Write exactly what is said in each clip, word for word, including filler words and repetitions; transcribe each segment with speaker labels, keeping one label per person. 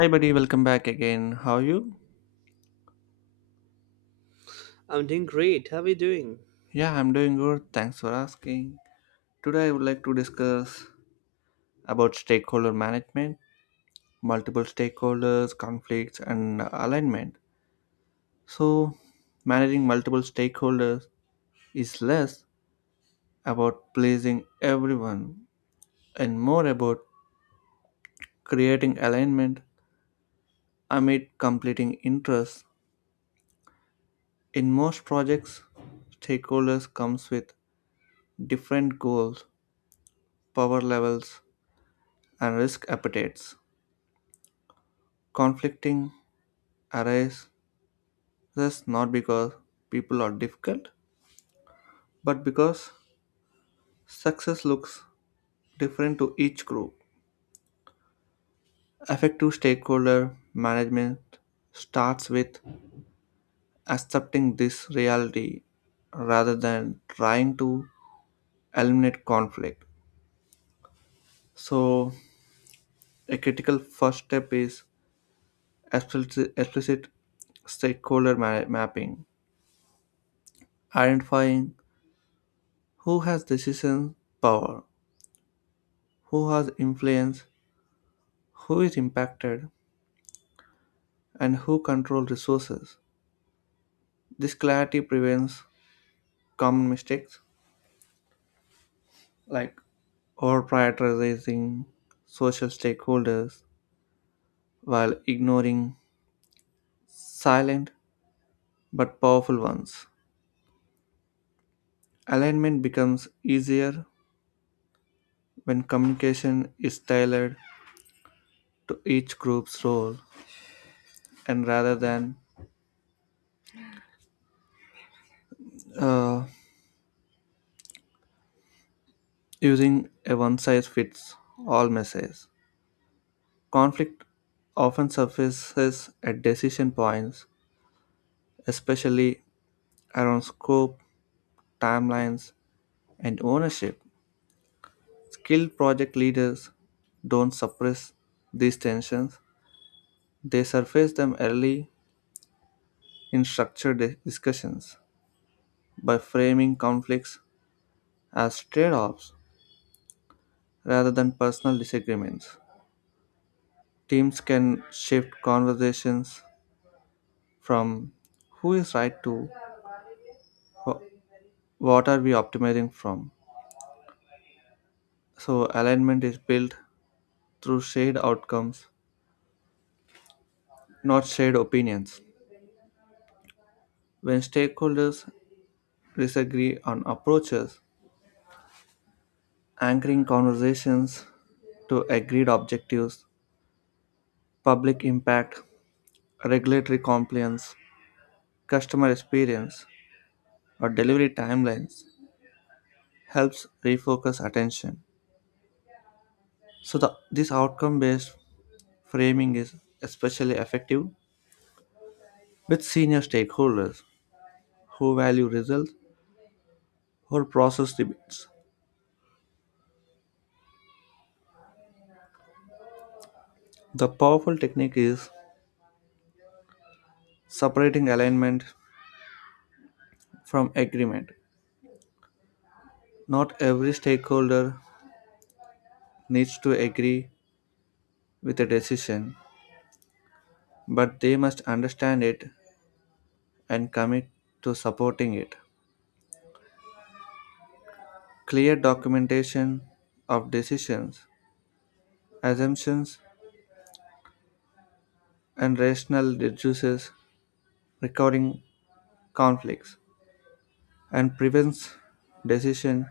Speaker 1: Hi, buddy. Welcome back again. How are you?
Speaker 2: I'm doing great. How are you doing?
Speaker 1: Yeah, I'm doing good. Thanks for asking. Today, I would like to discuss about stakeholder management, multiple stakeholders, conflicts, and alignment. So, managing multiple stakeholders is less about pleasing everyone and more about creating alignment amid completing interests. In most projects, stakeholders comes with different goals, power levels, and risk appetites conflicting arises not because people are difficult, but because success looks different to each group. Effective stakeholder management starts with accepting this reality rather than trying to eliminate conflict. So, a critical first step is explicit, explicit stakeholder ma- mapping, identifying who has decision power, who has influence, who is impacted, and who control resources. This clarity prevents common mistakes like over prioritizing social stakeholders while ignoring silent but powerful ones. Alignment becomes easier when communication is tailored to each group's role and rather than uh, using a one size fits all message. Conflict often surfaces at decision points, especially around scope, timelines, and ownership. Skilled project leaders don't suppress these tensions, they surface them early in structured di- discussions by framing conflicts as trade offs rather than personal disagreements. Teams can shift conversations from who is right to wh- what are we optimizing from. So, alignment is built through shared outcomes, not shared opinions. When stakeholders disagree on approaches, anchoring conversations to agreed objectives, public impact, regulatory compliance, customer experience, or delivery timelines helps refocus attention. So, the, this outcome based framing is especially effective with senior stakeholders who value results or process debates. The powerful technique is separating alignment from agreement. Not every stakeholder needs to agree with a decision, but they must understand it and commit to supporting it. Clear documentation of decisions, assumptions, and rationale reduces recurring conflicts and prevents decision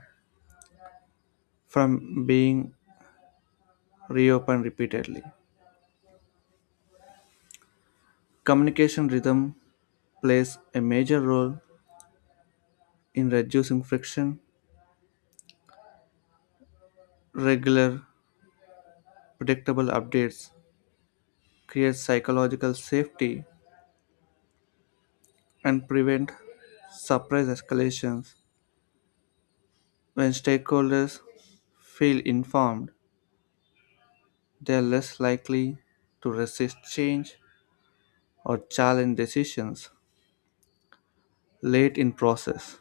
Speaker 1: from being reopened repeatedly. Communication rhythm plays a major role in reducing friction. Regular, predictable updates create psychological safety and prevent surprise escalations. When stakeholders feel informed, they are less likely to resist change or challenge decisions late in process.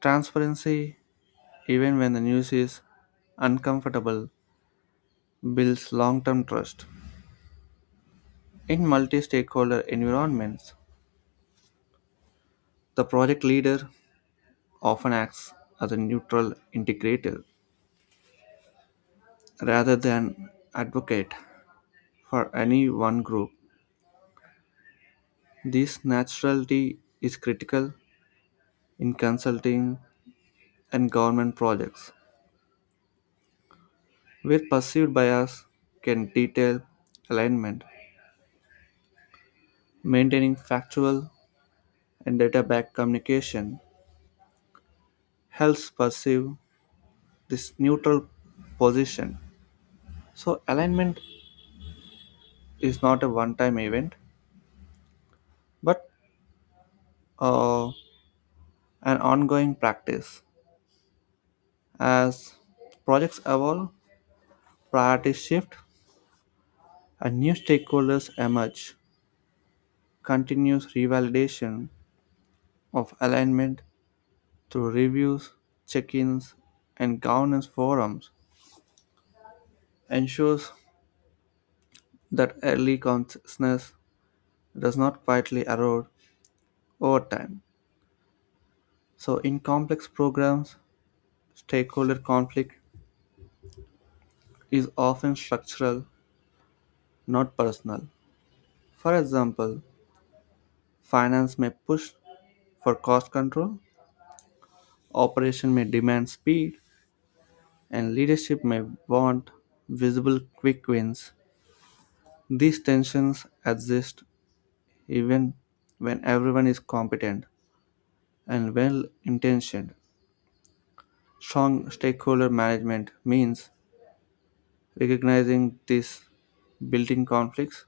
Speaker 1: Transparency, even when the news is uncomfortable, builds long-term trust. In multi-stakeholder environments, the project leader often acts as a neutral integrator rather than advocate for any one group. This naturality is critical in consulting and government projects, where perceived bias can detail alignment. Maintaining factual and data backed communication helps perceive this neutral position. So, alignment is not a one time event but uh, an ongoing practice. As projects evolve, priorities shift, and new stakeholders emerge. Continuous revalidation of alignment through reviews, check-ins, and governance forums ensures that early consciousness does not quietly erode over time. So, in complex programs, stakeholder conflict is often structural, not personal. For example, finance may push for cost control, operation may demand speed, and leadership may want visible quick wins. These tensions exist even when everyone is competent and well intentioned. Strong stakeholder management means recognizing these building conflicts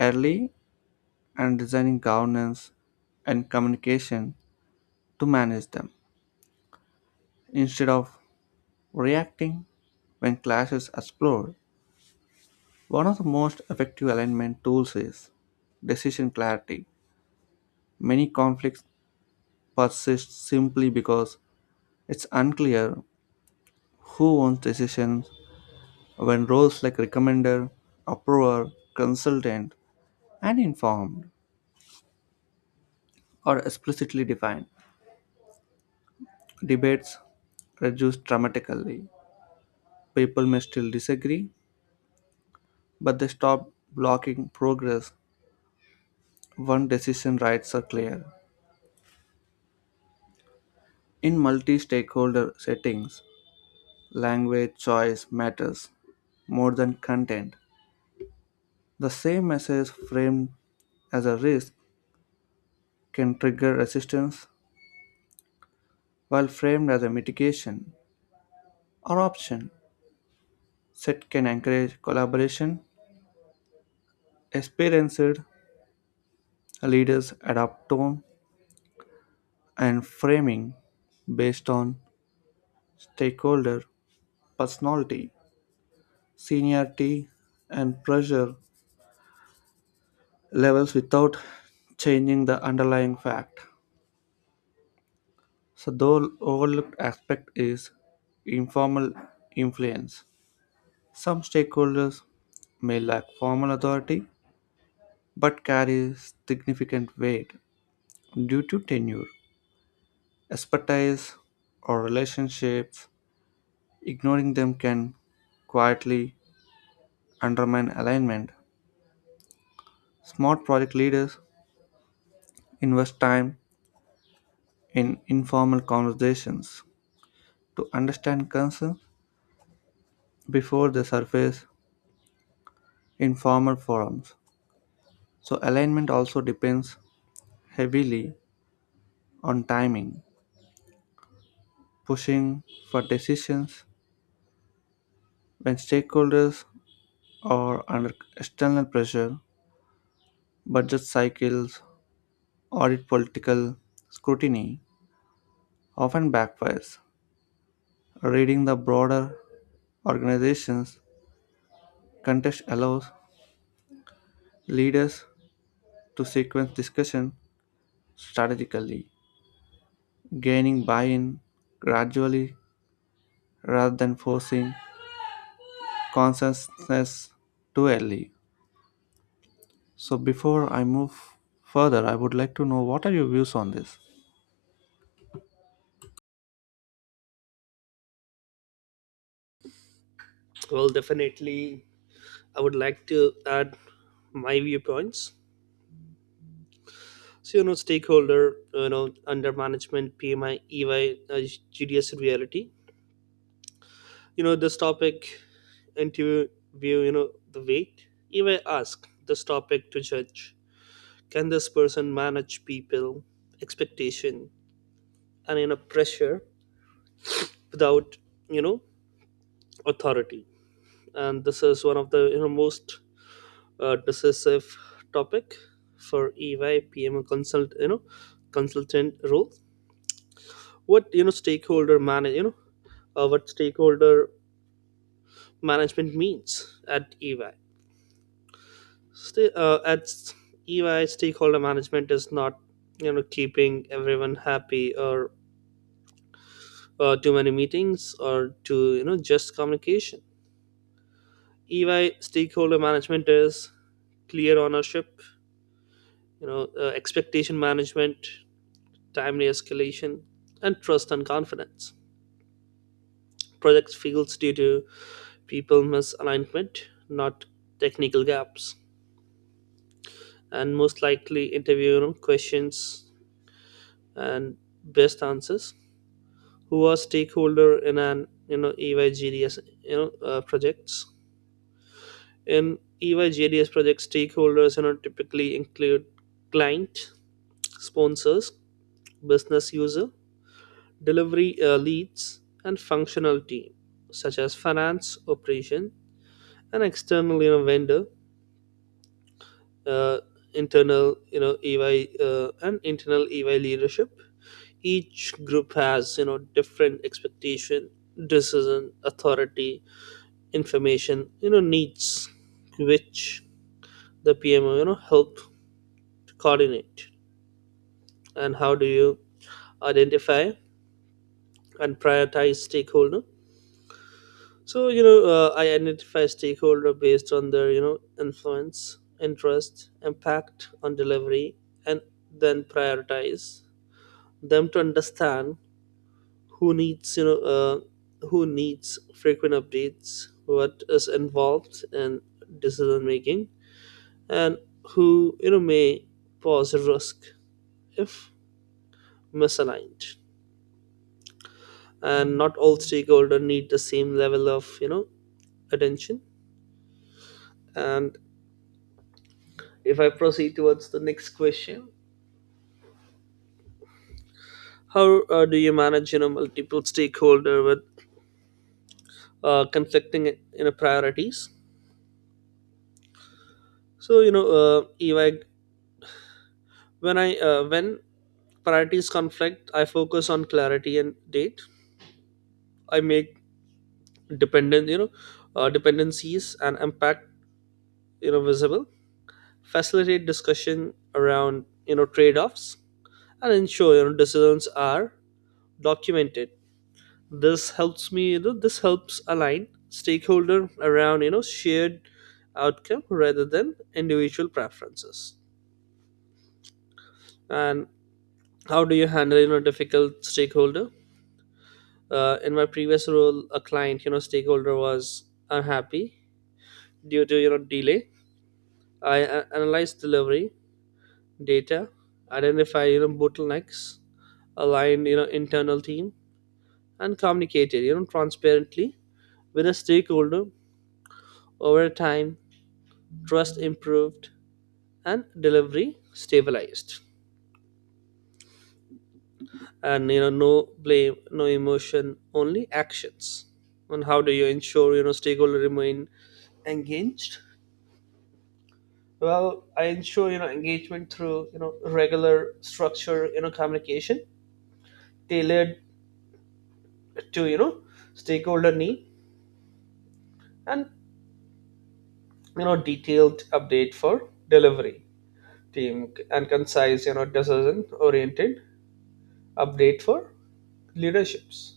Speaker 1: early and designing governance and communication to manage them instead of reacting when clashes explode. One of the most effective alignment tools is decision clarity. Many conflicts persist simply because it's unclear who owns decisions when roles like recommender, approver, consultant, and informed are explicitly defined. Debates reduce dramatically. People may still disagree, but they stop blocking progress when decision rights are clear. In multi stakeholder settings, language choice matters more than content. The same message framed as a risk can trigger resistance, while framed as a mitigation or option, S E T can encourage collaboration. Experienced leaders adapt tone and framing based on stakeholder personality, seniority, and pressure levels without changing the underlying fact. So, the overlooked aspect is informal influence. Some stakeholders may lack formal authority but carry significant weight due to tenure, expertise, or relationships. Ignoring them can quietly undermine alignment. Smart project leaders invest time in informal conversations to understand concerns before they surface in formal forums. So, alignment also depends heavily on timing, pushing for decisions when stakeholders are under external pressure, budget cycles, audit political scrutiny often backfires. Reading the broader organization's context allows leaders to sequence discussion strategically, gaining buy in gradually rather than forcing consensus too early. So, before I move further, I would like to know, what are your views on this?
Speaker 2: Well, definitely, I would like to add my viewpoints. So, you know, stakeholder, you know, under management, P M I, E Y, uh, G D S reality. You know, this topic, interview, you know, the weight. E Y ask this topic to judge. Can this person manage people, expectation, and, you know, pressure without, you know, authority? And this is one of the, you know, most uh, decisive topic for E Y P M consult you know consultant role. What you know stakeholder manage you know uh, What stakeholder management means at E Y. Sta uh, at s- E Y, stakeholder management is not you know keeping everyone happy or uh, too many meetings or too you know just communication. E Y stakeholder management is clear ownership, you know, uh, expectation management, timely escalation, and trust and confidence. Projects fail due to people misalignment, not technical gaps, and most likely interview questions and best answers. Who are stakeholder in an you know E Y G D S you know uh, projects? In E Y G D S projects, stakeholders you know typically include client, sponsors, business user, delivery uh, leads, and functional team, such as finance, operation, and external you know, vendor, uh, internal you know E Y uh, and internal E Y leadership. Each group has you know different expectation, decision, authority, information you know needs, which the P M O you know help to coordinate. And how do you identify and prioritize stakeholder? So you know, uh, I identify stakeholder based on their you know influence, interest, impact on delivery, and then prioritize them to understand who needs you know uh, who needs frequent updates, what is involved in decision making, and who you know may pose risk if misaligned. And not all stakeholders need the same level of you know attention. And if I proceed towards the next question, how uh, do you manage you know multiple stakeholder with uh, conflicting you know priorities? So you know, uh, if I when I uh, when priorities conflict, I focus on clarity and date. I make dependent you know uh, dependencies and impact you know visible. Facilitate discussion around you know trade offs and ensure you know decisions are documented. This helps me you know this helps align stakeholder around you know shared outcome rather than individual preferences. And how do you handle you know difficult stakeholder? Uh, in my previous role, a client you know stakeholder was unhappy due to you know delay. I a- analyzed delivery data, identify you know bottlenecks, aligned you know internal team, and communicated you know transparently with a stakeholder. Over time, trust improved and delivery stabilized, and you know no blame, no emotion, only actions. And how do you ensure you know stakeholder remain engaged? Well, I ensure you know engagement through you know regular structure you know communication tailored to you know stakeholder need, and you know detailed update for delivery team and concise you know decision oriented update for leaderships.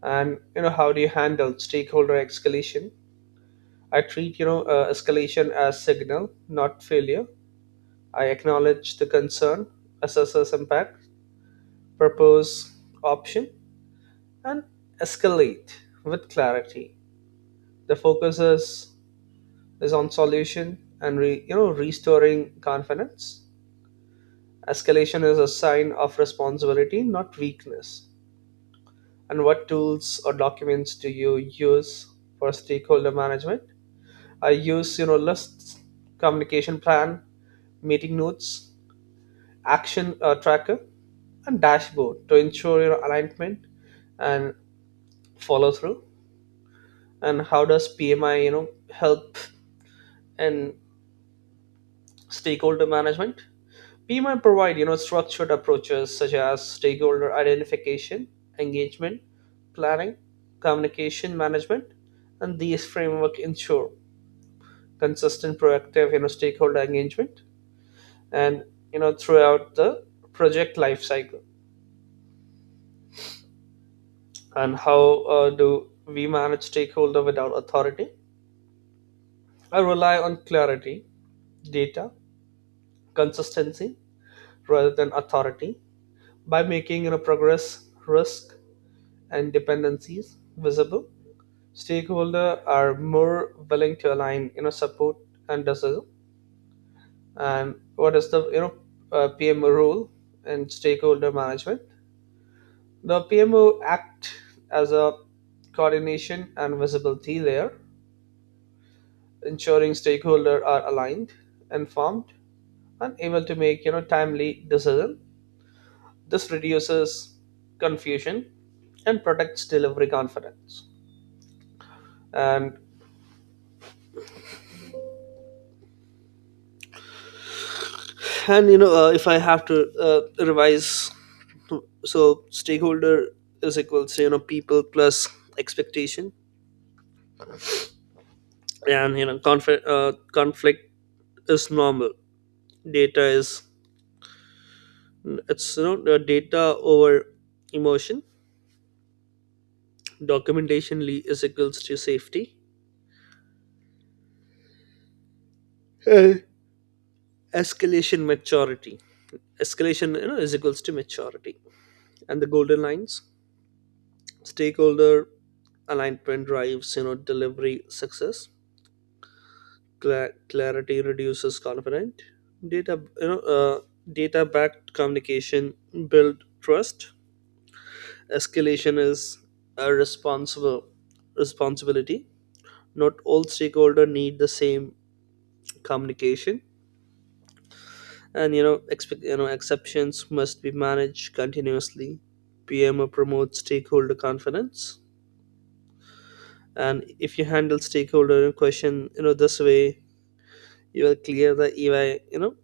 Speaker 2: And you know how do you handle stakeholder escalation? I treat you know uh, escalation as signal, not failure. I acknowledge the concern, assess its impact, propose option, and escalate with clarity. The focus is, is on solution and re, you know restoring confidence. Escalation is a sign of responsibility, not weakness. And what tools or documents do you use for stakeholder management? I use you know lists, communication plan, meeting notes, action uh, tracker, and dashboard to ensure your alignment and follow through. And how does P M I you know help in stakeholder management? P M I provide you know structured approaches such as stakeholder identification, engagement, planning, communication management, and these framework ensure consistent proactive you know stakeholder engagement and you know throughout the project life cycle. And how uh, do we manage stakeholder without authority? I rely on clarity, data, consistency rather than authority. By making you know progress, risk, and dependencies visible, stakeholder are more willing to align, you know support, and decision. And what is the you know uh, PMO role in stakeholder management? The P M O act as a coordination and visibility layer, ensuring stakeholders are aligned, informed, and able to make you know timely decision. This reduces confusion and protects delivery confidence. And and you know uh, if I have to uh, revise, so stakeholder is equal to you know people plus expectation, and you know conflict uh, conflict is normal. Data is N- It's not uh, data over emotion. Documentation le- is equals to safety. Hey. Escalation maturity. Escalation, you know, is equals to maturity. And the golden lines. Stakeholder alignment drives you know delivery success. Cla- clarity reduces confidence. Data you know uh, Data backed communication build trust. Escalation is a responsible responsibility. Not all stakeholders need the same communication, and you know, expect you know, exceptions must be managed continuously. P M O promotes stakeholder confidence, and if you handle stakeholder in question, you know, this way, you will clear the E Y, you know,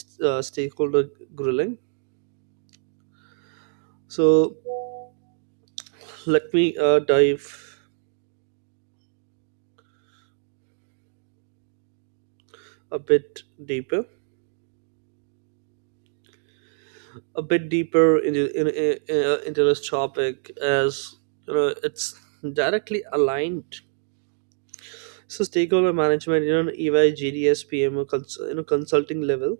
Speaker 2: st- uh, stakeholder grilling. So let me uh, dive a bit deeper a bit deeper into in, in, uh, into this topic, as you know it's directly aligned. So stakeholder management, you know, E Y, G D S, P M O, cons- you know, consulting level.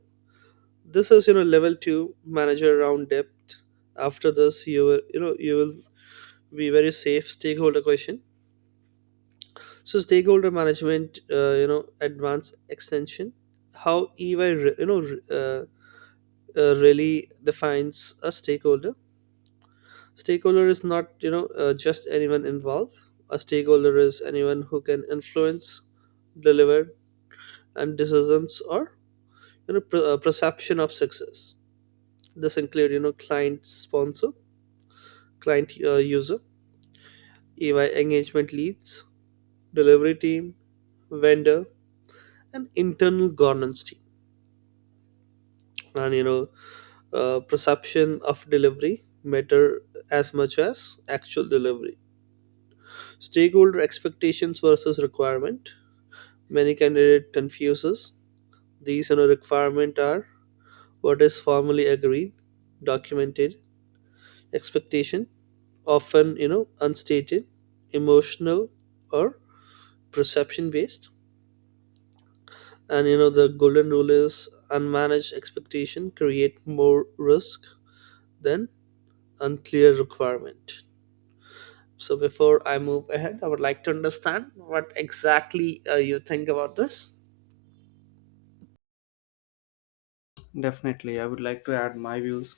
Speaker 2: This is you know level two manager round depth. After this, you will you know you will be very safe stakeholder question. So stakeholder management, uh, you know, advanced extension. How E Y re- you know, re- uh, uh, really defines a stakeholder. Stakeholder is not you know uh, just anyone involved. A stakeholder is anyone who can influence, deliver, and decisions or you know per- uh, perception of success. This include you know client sponsor, client uh, user, EY engagement leads, delivery team, vendor, and internal governance team. And you know uh, perception of delivery matter as much as actual delivery. Stakeholder expectations versus requirement: many candidate confuses these. You know requirement are what is formally agreed, documented. Expectation often you know unstated, emotional, or perception based. And you know the golden rule is unmanaged expectation create more risk than unclear requirement. So before I move ahead, I would like to understand what exactly uh, you think about this.
Speaker 1: Definitely, I would like to add my views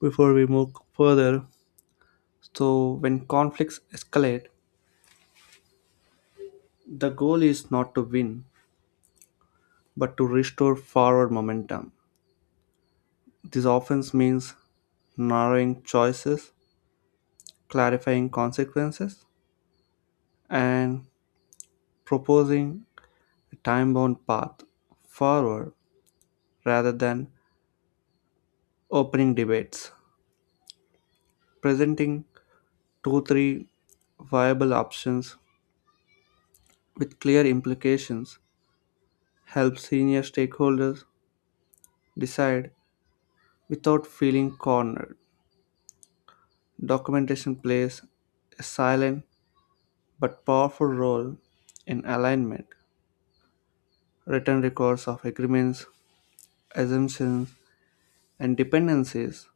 Speaker 1: before we move further. So, when conflicts escalate, the goal is not to win, but to restore forward momentum. This often means narrowing choices, clarifying consequences, and proposing a time bound path forward rather than opening debates. Presenting two, three viable options with clear implications helps senior stakeholders decide without feeling cornered. Documentation plays a silent but powerful role in alignment, written records of agreements, assumptions, and dependencies.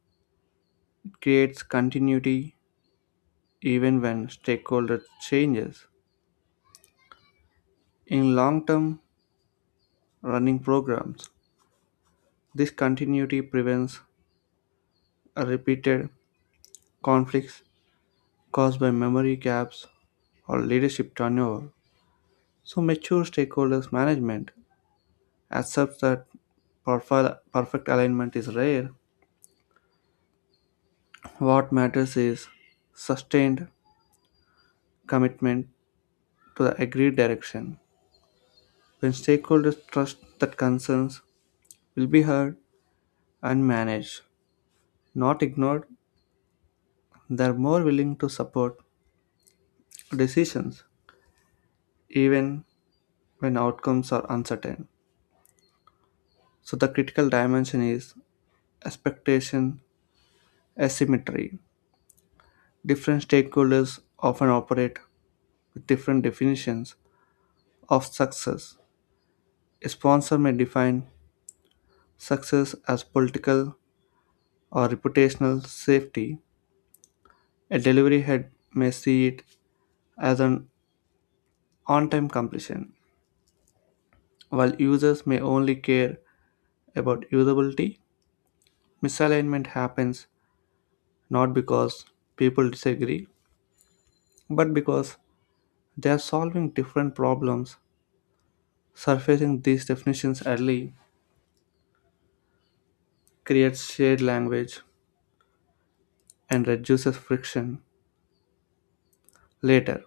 Speaker 1: It creates continuity even when stakeholder changes. In long term running programs, this continuity prevents a repeated conflicts caused by memory gaps or leadership turnover. So, mature stakeholders management accepts that perfect perfect alignment is rare. What matters is sustained commitment to the agreed direction. When stakeholders trust that concerns will be heard and managed, not ignored, they are more willing to support decisions even when outcomes are uncertain. So, the critical dimension is expectation asymmetry. Different stakeholders often operate with different definitions of success. A sponsor may define success as political or reputational safety, a delivery head may see it as an on time completion, while users may only care about usability. Misalignment happens not because people disagree, but because they are solving different problems. Surfacing these definitions early creates shared language and reduces friction later.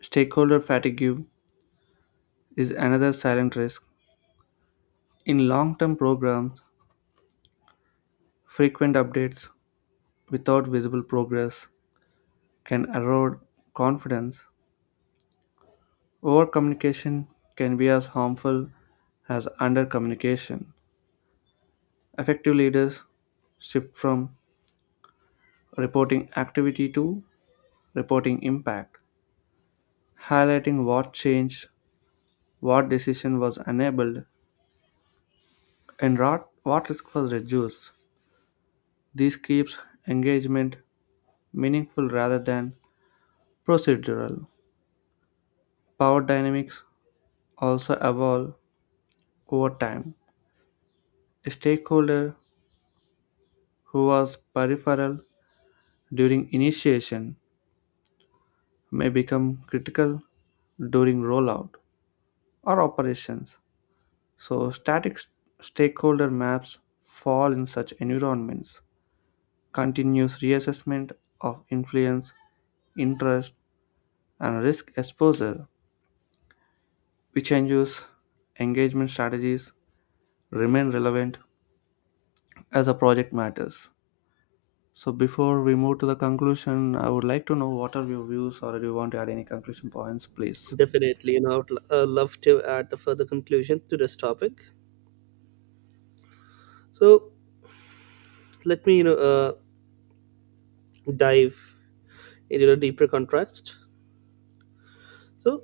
Speaker 1: Stakeholder fatigue is another silent risk. In long term programs, frequent updates without visible progress can erode confidence, overcommunication can be as harmful as undercommunication. Effective leaders shift from reporting activity to reporting impact, highlighting what changed, what decision was enabled, and rot- what risk was reduced. This keeps engagement meaningful rather than procedural. Power dynamics also evolve over time. A stakeholder who was peripheral during initiation may become critical during rollout or operations. So, static st- stakeholder maps fall in such environments. Continuous reassessment of influence, interest, and risk exposure, which changes engagement strategies, remain relevant as the project matters. So, before we move to the conclusion, I would like to know, what are your views, or do you want to add any conclusion points, please?
Speaker 2: Definitely, you know I would uh, love to add a further conclusion to this topic. So let me you know uh, dive into a deeper contrast. So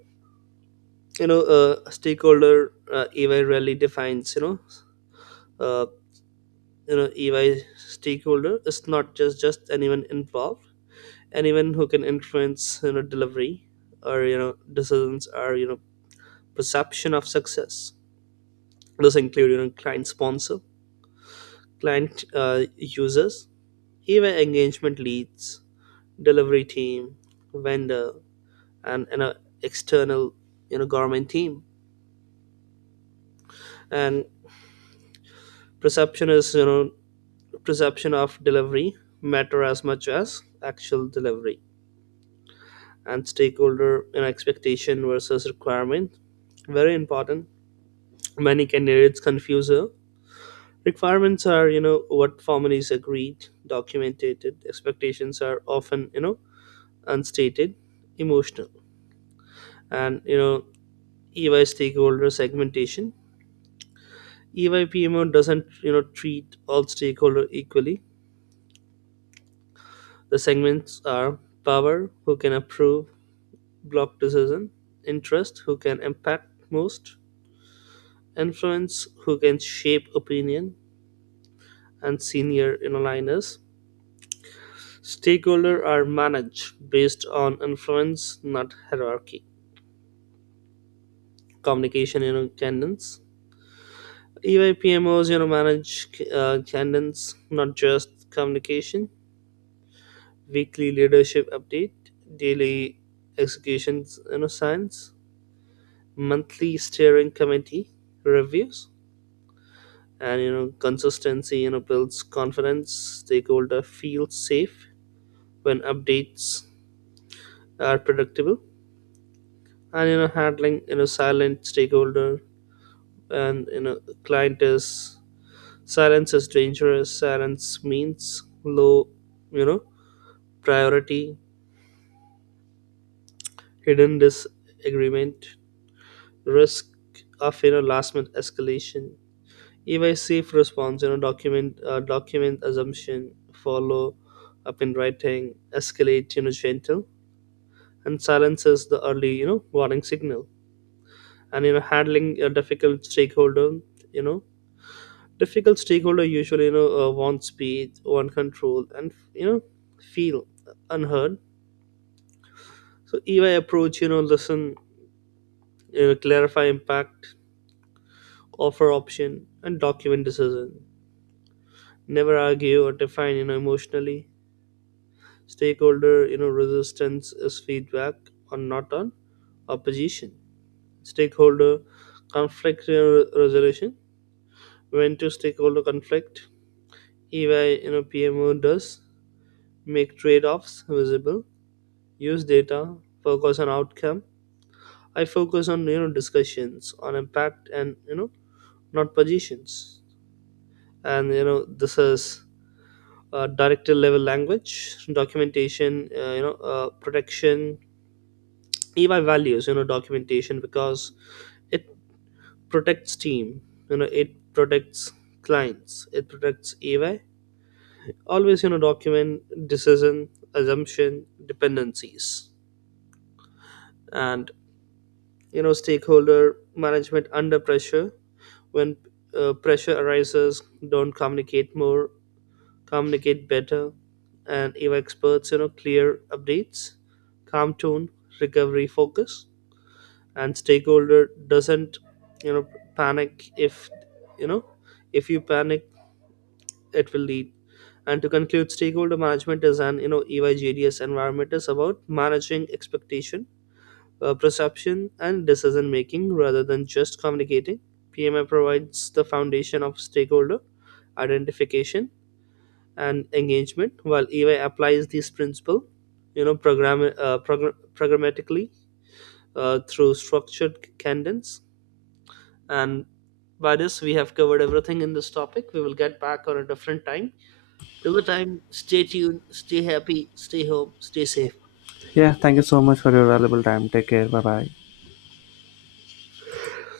Speaker 2: you know uh, stakeholder uh, ey really defines, you know uh, you know EY stakeholder is not just just anyone involved. Anyone who can influence you know delivery or you know decisions or you know perception of success. Those include you know client sponsor, client uh, users, EY engagement leads, delivery team, vendor, and you know external you know government team. And perception is, you know perception of delivery matter as much as actual delivery. And stakeholder and expectation versus requirement, very important. Many candidates confuse her. Requirements are you know what formalities agreed, documented. Expectations are often you know unstated, emotional. And you know EY stakeholder segmentation: EY PMO doesn't you know treat all stakeholder equally. The segments are power, who can approve, block decision; interest, who can impact most; influence, who can shape opinion; and senior aligners. Stakeholder are managed based on influence, not hierarchy. Communication, you know, cadence. E Y P M Os, you know, manage uh, cadence, not just communication. Weekly leadership update, daily executions, you know, signs, monthly steering committee reviews, and you know consistency you know builds confidence. Stakeholder feels safe when updates are predictable. And you know handling you know silent stakeholder, and you know client is, silence is dangerous. Silence means low, you know priority, hidden disagreement, risk of you know last minute escalation. If I safe response, you know document, uh, document assumption, follow up in writing, escalate you know gentle, and silences the early you know warning signal. And you know handling a difficult stakeholder, you know difficult stakeholder usually you know uh, want speed, want control, and you know feel unheard. So E Y approach, you know listen, you know, clarify impact, offer option, and document decision. Never argue or define you know emotionally. Stakeholder you know resistance is feedback on, not on opposition. Stakeholder conflict uh, resolution: when to stakeholder conflict, EY you know PMO does make trade-offs visible, use data, focus on outcome. I focus on you know discussions on impact and, you know not positions. And you know this is uh, director level language. Documentation, uh, you know uh, protection. EY values you know documentation because it protects team, you know it protects clients, it protects AY. Always you know document decision, assumption, dependencies. And you know stakeholder management under pressure: when uh, pressure arises, don't communicate more, communicate better. And if experts, you know clear updates, calm tone, recovery focus. And stakeholder doesn't, you know, panic if you know if you panic, it will lead. And to conclude, stakeholder management is an you know E Y J D S environment, is about managing expectation, uh, perception, and decision making rather than just communicating. P M I provides the foundation of stakeholder identification and engagement, while E Y applies these principles, you know, program uh, progr- programmatically uh, through structured cadence. And by this, we have covered everything in this topic. We will get back on a different time. Till the time, stay tuned, stay happy, stay home, stay safe.
Speaker 1: Yeah, thank you so much for your valuable time. Take care. Bye bye.